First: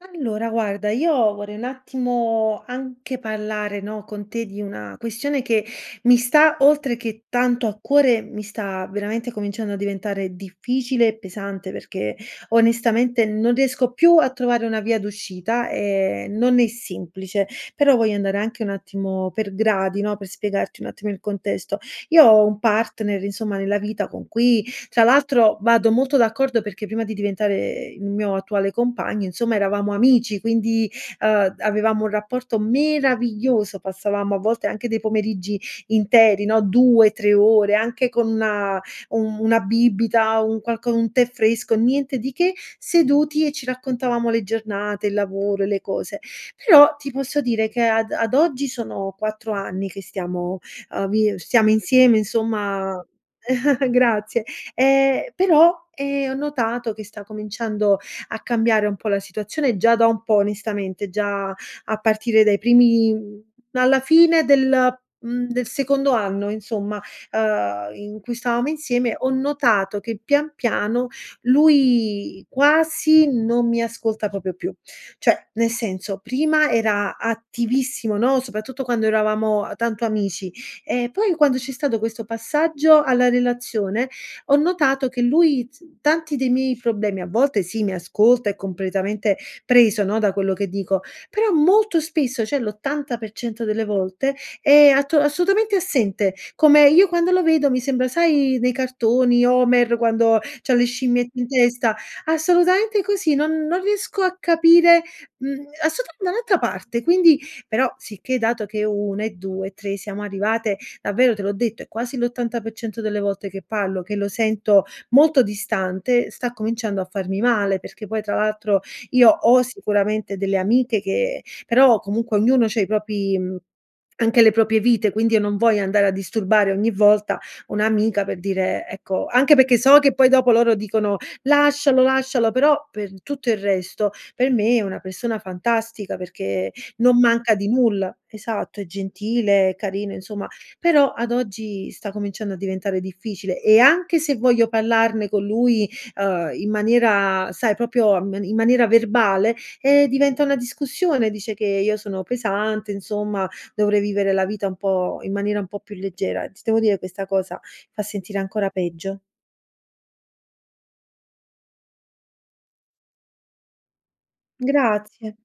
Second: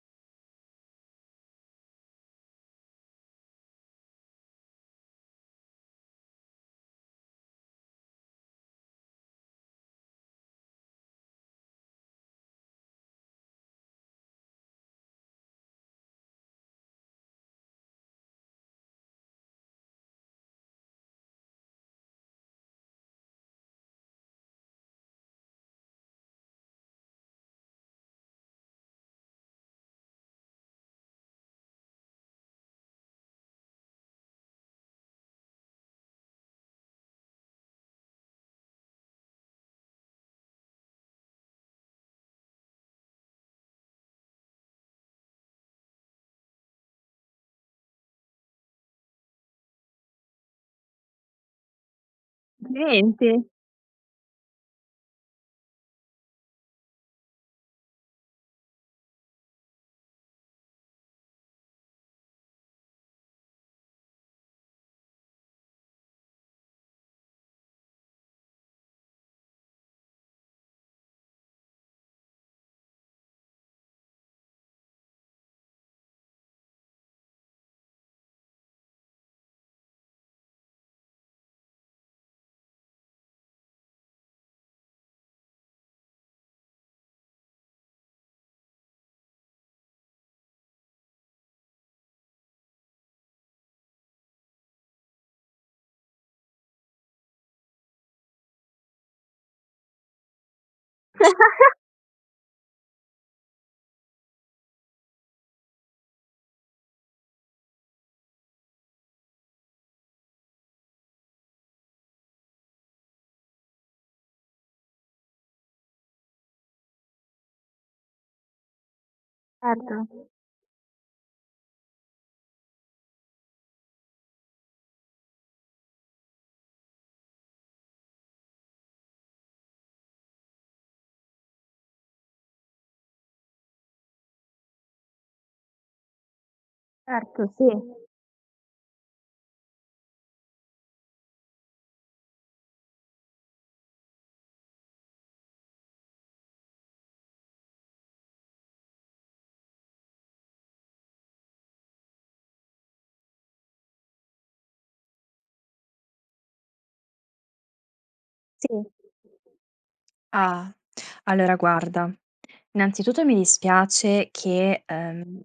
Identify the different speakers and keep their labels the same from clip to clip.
Speaker 1: Allora guarda, io vorrei un attimo anche parlare, no, con te di una questione che mi sta, oltre che tanto a cuore, mi sta veramente cominciando a diventare difficile e pesante, perché onestamente non riesco più a trovare una via d'uscita e non è semplice. Però, voglio andare anche un attimo per gradi, no, per spiegarti un attimo il contesto. Io ho un partner, insomma, nella vita con cui, tra l'altro, vado molto d'accordo, perché prima di diventare il mio attuale compagno, insomma, eravamo amici quindi, uhm, avevamo un rapporto meraviglioso, passavamo a volte anche dei pomeriggi interi, no, 2-3 ore, anche con una un una bibita, un qualco un tè fresco, niente di che, seduti e ci raccontavamo le giornate, il lavoro e le cose. Però ti posso dire, che ad ad oggi sono 4 anni che stiamo, uhm, vi stiamo insieme, insomma
Speaker 2: Lente.
Speaker 1: grazie, ehm, però, ehm, ho notato che sta cominciando a cambiare un po' la situazione, già da un po', onestamente, già a partire dai primi mhmm, alla fine del mhmm, del secondo anno, insomma, ehm, in cui stavamo insieme, ho notato che, pian piano, lui quasi non mi ascolta proprio più. Cioè, nel senso, prima era attivissimo, no? Soprattutto quando eravamo tanto amici; e poi, quando c'è stato questo passaggio alla relazione, ho notato che lui t tanti dei miei problemi a volte sì, mi ascolta è completamente preso, no, da quello che dico, però molto spesso, cioè l'80% delle volte è atto assolutamente assente come io quando lo vedo mi sembra sai nei cartoni, Homer quando c'ha le scimmiette in testa? Assolutamente così, non non riesco a capire, mhmm, assotu da un'altra parte. Quindi però, sicché dato che 1 e 2 e 3 siamo arrivate, davvero, te l'ho detto, è quasi l'80% delle volte che parlo, che lo sento molto distante, sta cominciando a farmi male perché poi, tra l'altro, io ho
Speaker 2: Erto.
Speaker 1: sicuramente delle amiche che però, comunque, ognuno c'ha i propri mhmm, anche le proprie vite, quindi io non voglio andare a disturbare ogni volta un'amica per dire, ecco anche perché so che poi dopo loro dicono: "Lascialo, lascialo". Però per tutto il resto, per me è una persona fantastica, perché non
Speaker 2: Erto,
Speaker 1: manca di
Speaker 2: sì.
Speaker 1: nulla. Esatto, è gentile, carino, insomma, però ad oggi sta cominciando a diventare difficile e anche se voglio parlarne con lui, uhm, in maniera sai proprio um in maniera verbale, eh, diventa una discussione, dice che io sono pesante, insomma, dovrei vivere la vita un po' in maniera un po' più leggera. Ti devo dire, questa cosa fa sentire ancora
Speaker 2: Sì.
Speaker 1: peggio.
Speaker 2: Ah, allora guarda, innanzitutto mi dispiace che,
Speaker 1: Grazie.
Speaker 2: ehm,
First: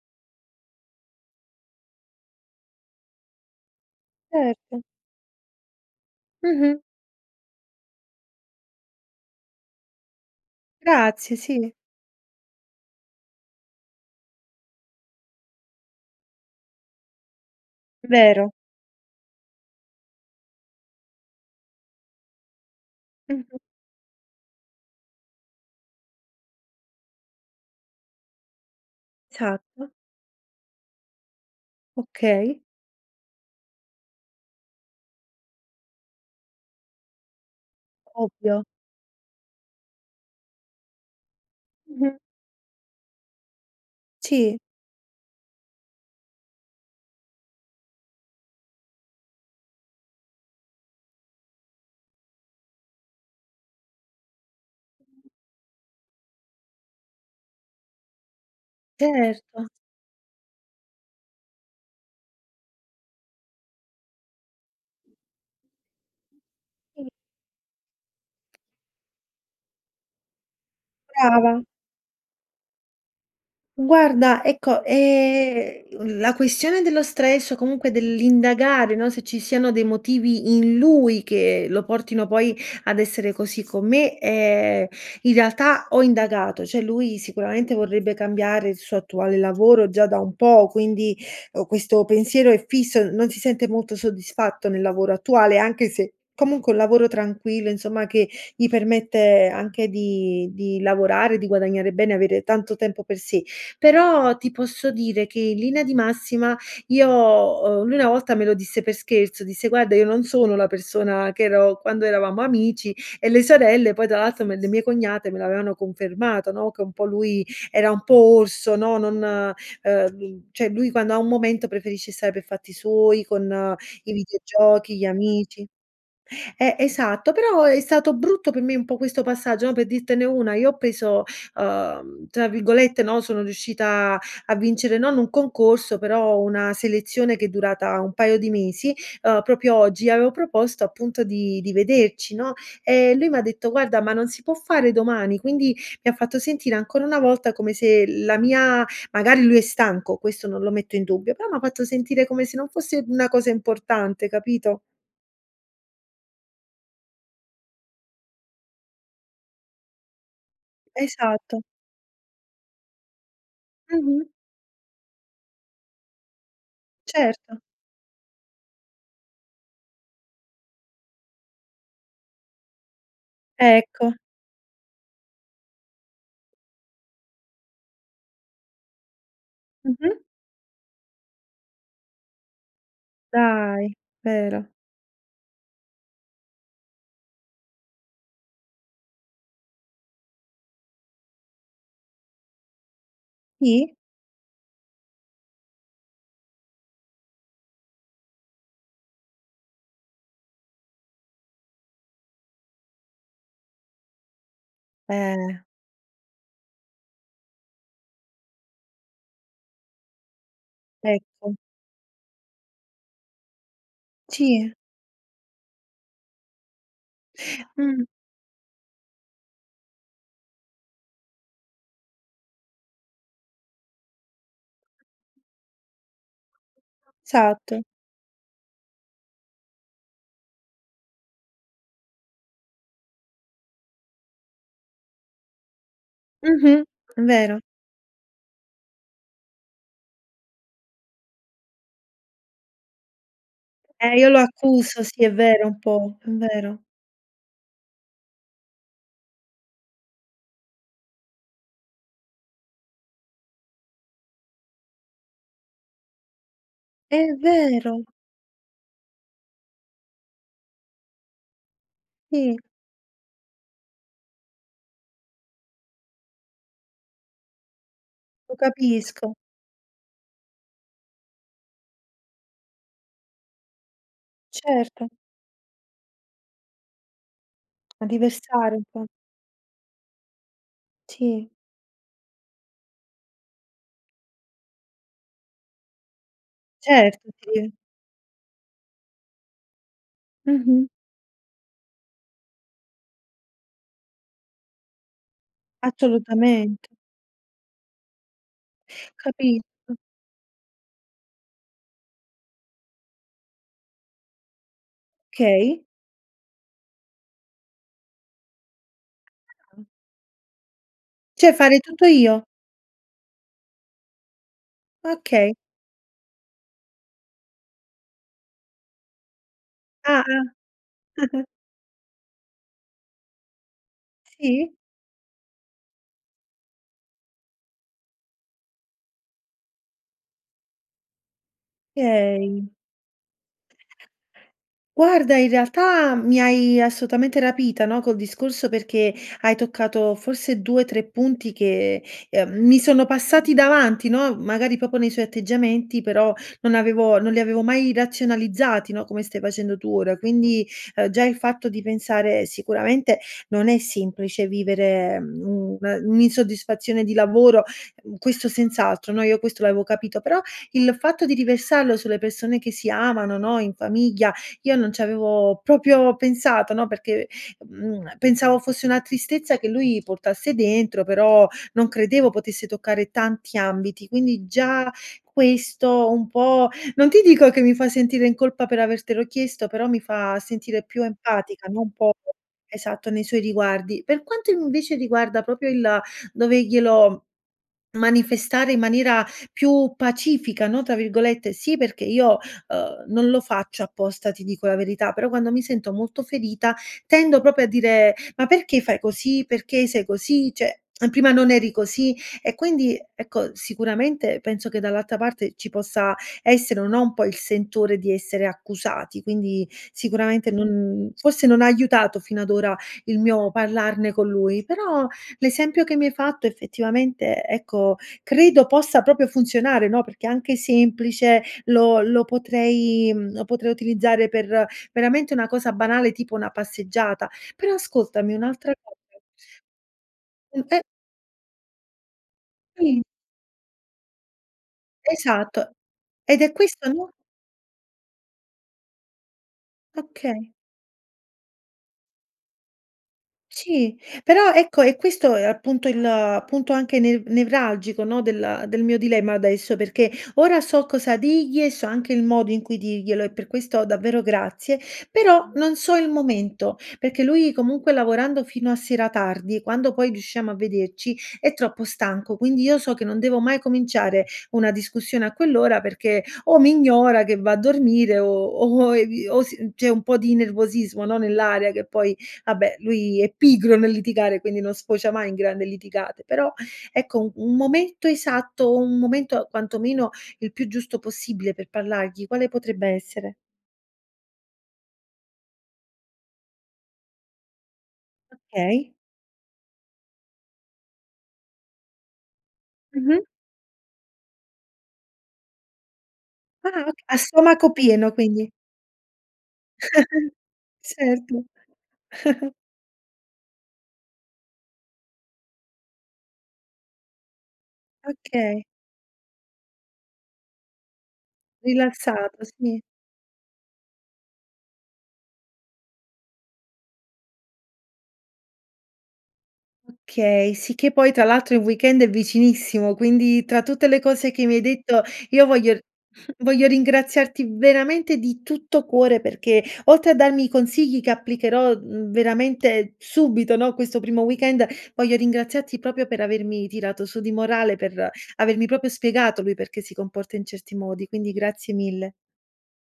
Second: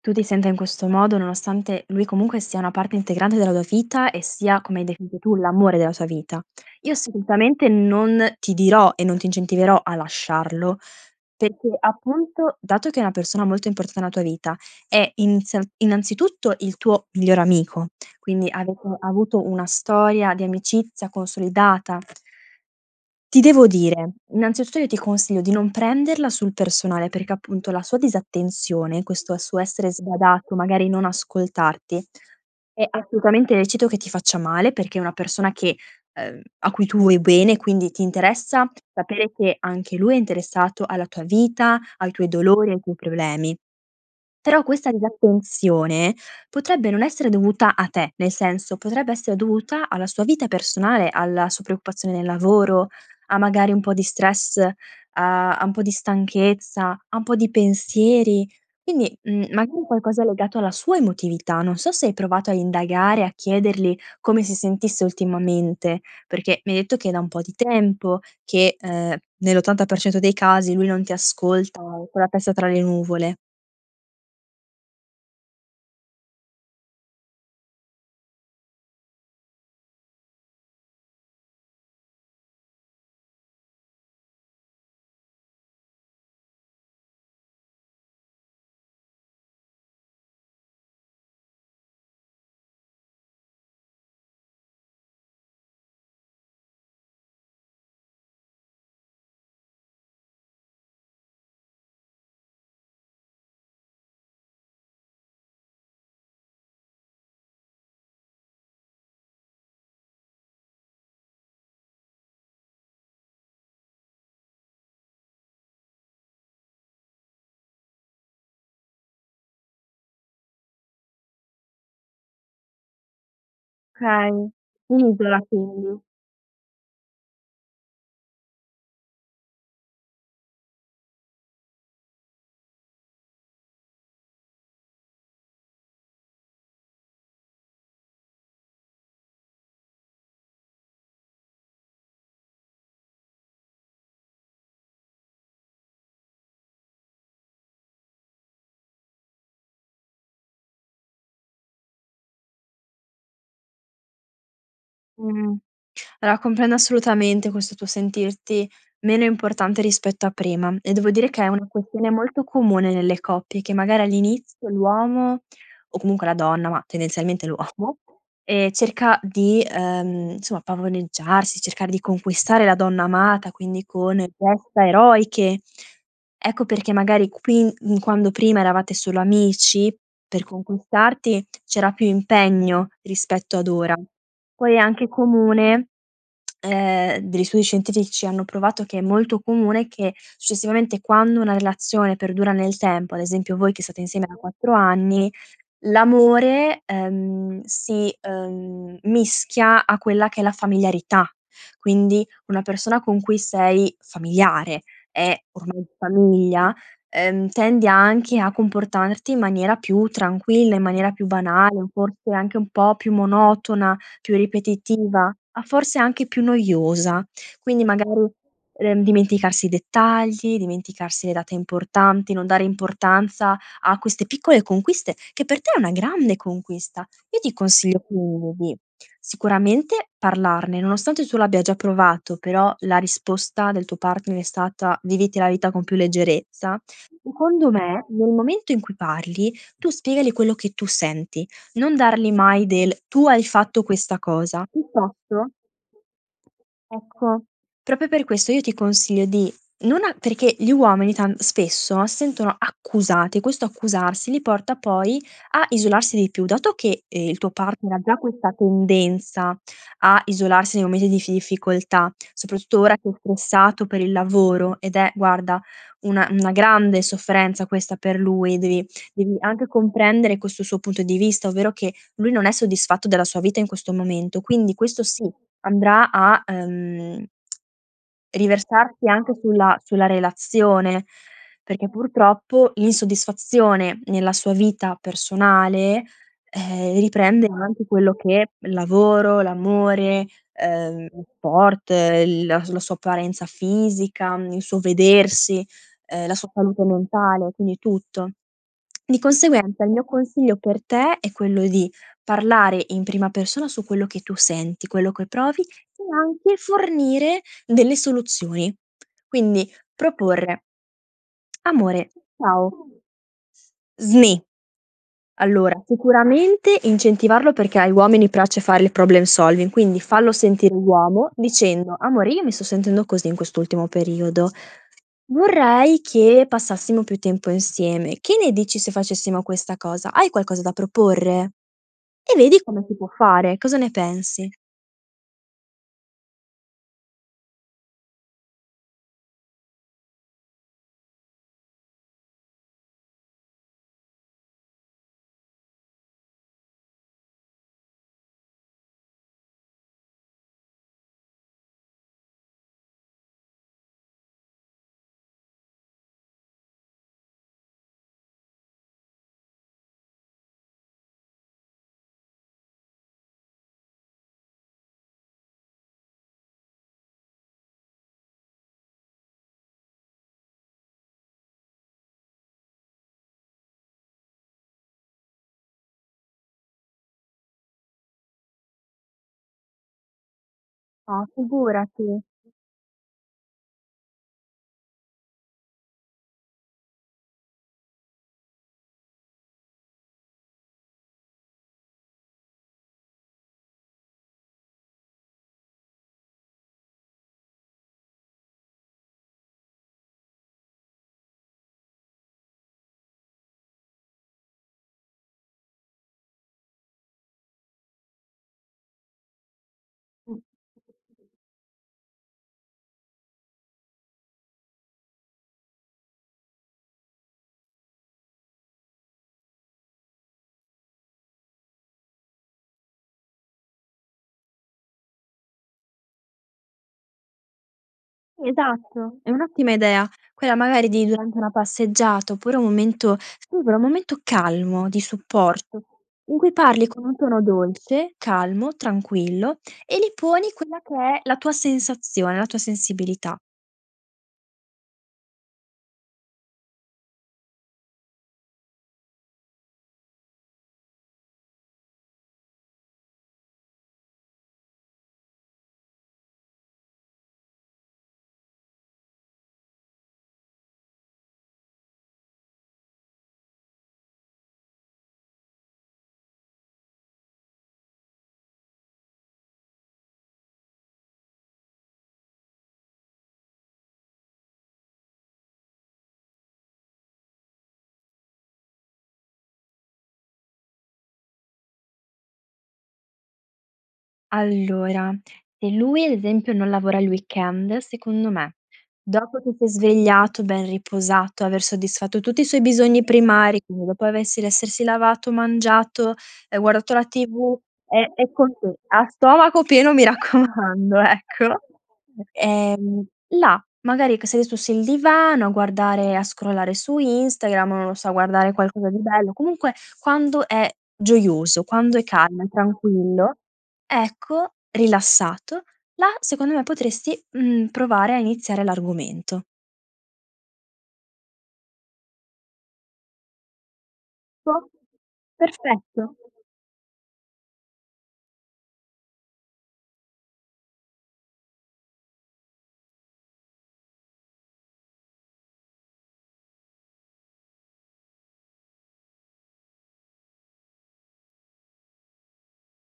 Speaker 2: tu ti senta in questo modo, nonostante lui, comunque, sia una parte integrante della tua vita e sia, come
Speaker 1: Erto.
Speaker 2: hai definito tu, l'amore della tua vita.
Speaker 1: Mh-mh.
Speaker 2: Io assolutamente non ti dirò e non ti incentiverò a lasciarlo,
Speaker 1: Grazie, sì.
Speaker 2: perché, appunto, dato che è una persona molto importante tua vita, è inizia innanzitutto il tuo migliore amico; quindi,
Speaker 1: Vero.
Speaker 2: avete avuto una storia di amicizia consolidata. Ti
Speaker 1: Mh-mh.
Speaker 2: devo dire, innanzitutto io ti consiglio di non prenderla sul personale, perché, appunto, la sua disattenzione, questo suo
Speaker 1: Esatto.
Speaker 2: essere sbadato, magari non ascoltarti,
Speaker 1: Okay.
Speaker 2: è assolutamente lecito che ti faccia male, perché è una persona che, ehm a cui tu vuoi bene, quindi ti
Speaker 1: Ovvio.
Speaker 2: interessa sapere che anche lui è interessato alla tua vita, ai
Speaker 1: Mh-mh.
Speaker 2: tuoi dolori, ai tuoi problemi;
Speaker 1: Ci
Speaker 2: però, questa disattenzione potrebbe non essere dovuta a te, nel senso, potrebbe essere dovuta alla sua vita personale, alla su preoccupazione nel lavoro, a, magari, un po' di stress, a a un po' di stanchezza, a un po' di pensieri, quindi, mhmm,
Speaker 1: Certo.
Speaker 2: magari qualcosa legato alla sua emotività. Non so se hai provato a indagare, a chiederli come si sentisse ultimamente, perché mi hai detto che è da un po' di tempo che, ehm, nell'80% dei casi lui non ti
Speaker 1: Brava.
Speaker 2: ascolta, o è con la testa tra le nuvole.
Speaker 1: Guarda ecco, ehm, l la questione dello stress o comunque dell'indagare, no, se ci siano dei motivi in lui, che lo portino, poi, ad essere così con me, ehm, in realtà ho indagato. Cioè, lui sicuramente, vorrebbe cambiare il suo attuale lavoro già da un po', quindi, o questo pensiero è fisso, non si sente molto soddisfatto nel lavoro attuale, anche se, comunque è un lavoro tranquillo, insomma, che gli permette anche di di lavorare, di guadagnare bene, avere tanto tempo per sé; però ti posso dire che in linea di massima, io o lui una volta me lo disse per scherzo, disse: "Guarda, io non sono la persona che ero quando eravamo amici"; e le sorelle poi, tra l'altro, me le mie cognate me l'avevano confermato, no, che un po' lui era un po' orso, no, non, ehm cioè lui quando ha un momento preferisce stare per fatti suoi con i
Speaker 2: Okay. Si
Speaker 1: videogiochi, gli
Speaker 2: isola,
Speaker 1: amici
Speaker 2: quindi.
Speaker 1: eh, esatto, però è stato brutto per me un po' questo passaggio, no? Per dirtene una, io ho preso, uhm, tra virgolette, no, sono riuscita a vincere non un concorso, però una selezione che è durata un paio di mesi. Uhm, proprio oggi avevo proposto, appunto di di vederci, no? E lui m'ha detto: "Guarda, ma non si può fare domani?" Quindi mi ha fatto sentire ancora una volta come se la mia magari lui è stanco, questo non lo metto in dubbio, però m'ha fatto sentire come se non fosse una cosa importante, capito?
Speaker 2: Mh. Allora, comprendo assolutamente questo tuo sentirti meno importante rispetto a prima e devo dire che è
Speaker 1: Esatto.
Speaker 2: una questione molto comune nelle coppie, che magari
Speaker 1: Mh-mh.
Speaker 2: all'inizio l'uomo o comunque la donna, ma tendenzialmente
Speaker 1: Certo.
Speaker 2: l'uomo, ehm, cerca di, ehm, insomma pavoneggiarsi, cercare di conquistare la donna amata, quindi
Speaker 1: Ecco.
Speaker 2: con gesta eroiche. Ecco perché, magari, qui in quando prima eravate solo amici,
Speaker 1: Mh-mh?
Speaker 2: per conquistarti c'era più impegno rispetto ad
Speaker 1: Dai,
Speaker 2: ora.
Speaker 1: vero.
Speaker 2: Poi è anche comune, ehm degli studi scientifici hanno provato che è molto comune, che, successivamente, quando una relazione perdura nel tempo, ad esempio voi che
Speaker 1: Sì.
Speaker 2: state insieme da 4 anni, l'amore, ehm, si, ehm, mischia a quella che è la familiarità, quindi una persona con cui sei familiare è
Speaker 1: Eh.
Speaker 2: ormai famiglia, ehm tendi anche a comportarti in maniera più tranquilla, in maniera più
Speaker 1: Ecco.
Speaker 2: banale o forse anche un po' più monotona, più
Speaker 1: Ci
Speaker 2: ripetitiva, ah, forse anche più noiosa. Quindi
Speaker 1: Mh.
Speaker 2: magari, ehm, dimenticarsi i dettagli, dimenticarsi le date importanti, non dare importanza a queste piccole conquiste, che per te è una grande conquista. Io ti
Speaker 1: Esatto.
Speaker 2: consiglio quindi, sicuramente parlarne nonostante tu l'abbia già provato, però la risposta del tuo partner è stata: "Viviti la vita con più leggerezza",
Speaker 1: Mh-mh, vero.
Speaker 2: secondo me nel momento in cui parli, tu spiegali quello che tu senti, non darli mai del: "Tu hai fatto
Speaker 1: Eh,
Speaker 2: questa
Speaker 1: io lo
Speaker 2: cosa."
Speaker 1: accuso, sì è
Speaker 2: Piuttosto
Speaker 1: vero un po', è vero.
Speaker 2: ecco, proprio per questo io ti consiglio di non a perché gli uomini tan spesso sentono accusati e questo accusarsi li porta poi a isolarsi di più. Dato che,
Speaker 1: È
Speaker 2: ehm, il tuo partner ha
Speaker 1: vero!
Speaker 2: già questa tendenza a isolarsi nei momenti di iffi ifficoltà,
Speaker 1: Sì.
Speaker 2: soprattutto ora che è stressato per il lavoro, ed è, guarda, una una grande sofferenza questa per lui. Devi
Speaker 1: Capisco.
Speaker 2: devi anche comprendere questo suo punto di vista, ovvero che lui non è soddisfatto della sua vita in questo momento, quindi questo
Speaker 1: Certo.
Speaker 2: sì andrà a ehm
Speaker 1: A diversare un po'.
Speaker 2: riversarsi anche sulla sulla relazione,
Speaker 1: Ci.
Speaker 2: perché, purtroppo, l'insoddisfazione nella sua vita personale, eh,
Speaker 1: Certo,
Speaker 2: riprende
Speaker 1: [unintelligible]
Speaker 2: anche quello che il lavoro, l'amore,
Speaker 1: Mh-mh.
Speaker 2: ehm, sport, l la la sua apparenza fisica, mhmm, il suo vedersi, ehm, la sua salute
Speaker 1: Assolutamente
Speaker 2: mentale, quindi tutto. Di
Speaker 1: Capi
Speaker 2: conseguenza il mio consiglio per te, è quello di parlare in prima persona su quello che tu senti, quello che provi,
Speaker 1: Okay.
Speaker 2: e anche fornire delle soluzioni. Quindi proporre:
Speaker 1: Cioè fare tutto
Speaker 2: "Amore,
Speaker 1: io?
Speaker 2: ciao" snì.
Speaker 1: Okay.
Speaker 2: Allora, sicuramente incentivarlo, perché ai uomini piace fare il problem solving, quindi
Speaker 1: Ah,
Speaker 2: fallo
Speaker 1: ah.
Speaker 2: sentire uomo dicendo: "Amore io mi sto sentendo così in quest'ultimo periodo.
Speaker 1: Sì.
Speaker 2: Vorrei che passassimo più tempo insieme. Che ne dici se facessimo questa cosa? Hai qualcosa da proporre?" E vedi
Speaker 1: Okay.
Speaker 2: come si può fare. Cosa ne pensi?
Speaker 1: Guarda, in realtà mi hai assolutamente rapita, no, col discorso, perché hai toccato forse 2-3 punti che, ehm, mi sono passati davanti, no? Magari proprio nei suoi atteggiamenti, però non avevo non li avevo mai razionalizzati, no? Come stai facendo tu ora. Quindi, uhm, già il fatto di pensare sicuramente non è semplice vivere, mhmm, un un'insoddisfazione di lavoro, mhmm, questo senz'altro. No, io questo l'avevo capito; però il fatto di riversarlo sulle persone che si amano, no, in famiglia, io non c'avevo proprio pensato, no? Perché, mhmm, pensavo fosse una tristezza che lui portasse dentro, però non credevo potesse toccare tanti ambiti, quindi già questo un po' non ti dico che mi fa sentire in colpa per avertelo chiesto, però mi fa sentire più
Speaker 2: Ah,
Speaker 1: empatica, non po
Speaker 2: figurati!
Speaker 1: esatto, nei suoi riguardi. Per quanto, invece, riguarda proprio il doverglielo m manifestare in maniera più "pacifica", no, tra virgolette sì perché io, uhm, non lo faccio apposta, ti dico la verità, però, quando mi sento molto ferita, tendo proprio a dire: "Ma perché fai così, perché sei così? Cioè, a prima non eri così." E quindi, ecco, sicuramente, penso che dall'alta parte ci possa essere o no, un po' il sentore di essere accusati, quindi sicuramente non forse non ha aiutato fino ad ora il mio parlarne con lui; però l'esempio che mi hai fatto, effettivamente, ecco, credo possa proprio funzionare, no? Perché è anche semplice, lo lo potrei mhmm, lo potrei utilizzare per, veramente, una cosa banale tipo una passeggiata. Però ascoltami, un'altra cosa
Speaker 2: Esatto, è un'ottima idea, quella
Speaker 1: Mh, e
Speaker 2: magari di, durante una passeggiata, oppure un
Speaker 1: Mh.
Speaker 2: momento, [unintelligible] un momento calmo, di
Speaker 1: Esatto,
Speaker 2: supporto, in
Speaker 1: ed
Speaker 2: cui
Speaker 1: è questo,
Speaker 2: parli con
Speaker 1: no
Speaker 2: un tono dolce, calmo, tranquillo e li
Speaker 1: Okay.
Speaker 2: poni quella che è la tua sensazione, la tua sensibilità.
Speaker 1: Sì. Però, ecco è questo, uhm, appunto il punto anche ne nevralgico, no, del del mio dilemma adesso, perché ora so cosa digli e so anche il modo in cui dirglielo e per questo, davvero, grazie. Però non so il momento, perché lui, comunque, lavorando fino a sera tardi e quando poi riusciamo a vederci, è troppo stanco. Quindi io so che non devo mai cominciare una discussione a quell'ora, perché o mi ignora, che va a dormire o o i o si c'è un po' di nervosismo, no, nell'aria. Che poi vabbè, lui è pigro nel litigare, quindi non sfocia mai in grande litigate però, ecco, u un momento esatto, un momento, quantomeno, il più giusto possibile per parlargli, quale potrebbe essere?
Speaker 2: Allora, se lui ad esempio, non lavora il weekend, secondo me,
Speaker 1: Okay.
Speaker 2: dopo che si è svegliato, ben riposato, aver soddisfatto tutti i suoi bisogni
Speaker 1: Mh-mh.
Speaker 2: primari, quindi dopo avessi l'essersi lavato, mangiato e
Speaker 1: Ah,
Speaker 2: guardato
Speaker 1: ok
Speaker 2: la
Speaker 1: a
Speaker 2: TV
Speaker 1: stomaco
Speaker 2: è
Speaker 1: pieno,
Speaker 2: è
Speaker 1: quindi.
Speaker 2: con te, a stomaco pieno mi raccomando,
Speaker 1: Serto.
Speaker 2: ecco, ehm, là magari che sei su s il divano a guardare a scrollare su Instagram, non lo so, a guardare
Speaker 1: Okay.
Speaker 2: qualcosa di bello, comunque quando è gioioso, quando è
Speaker 1: Rilassato,
Speaker 2: calmo, è
Speaker 1: sì.
Speaker 2: tranquillo ecco, rilassato, là secondo me potresti, mhmm, provare a iniziare l'argomento.
Speaker 1: Okay, sì che poi, tra l'altro, il weekend è vicinissimo, quindi, tra tutte le cose che mi hai detto, io voglio r
Speaker 2: Perfetto.
Speaker 1: voglio ringraziarti veramente di tutto cuore, perché, oltre a darmi consigli che applicherò, mhmm, veramente subito, no, questo primo weekend, voglio ringraziarti proprio per avermi tirato su di morale, per avermi proprio spiegato lui perché si comporta in certi modi. Quindi grazie mille.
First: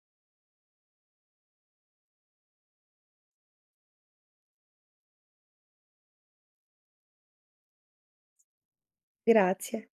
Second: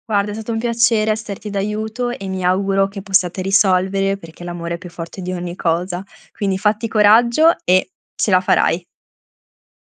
Speaker 2: Guarda, è stato un piacere esserti d'aiuto e mi auguro che possiate risolvere, perché l'amore è più forte di ogni cosa, quindi fatti coraggio e ce la farai.
Speaker 1: Grazie.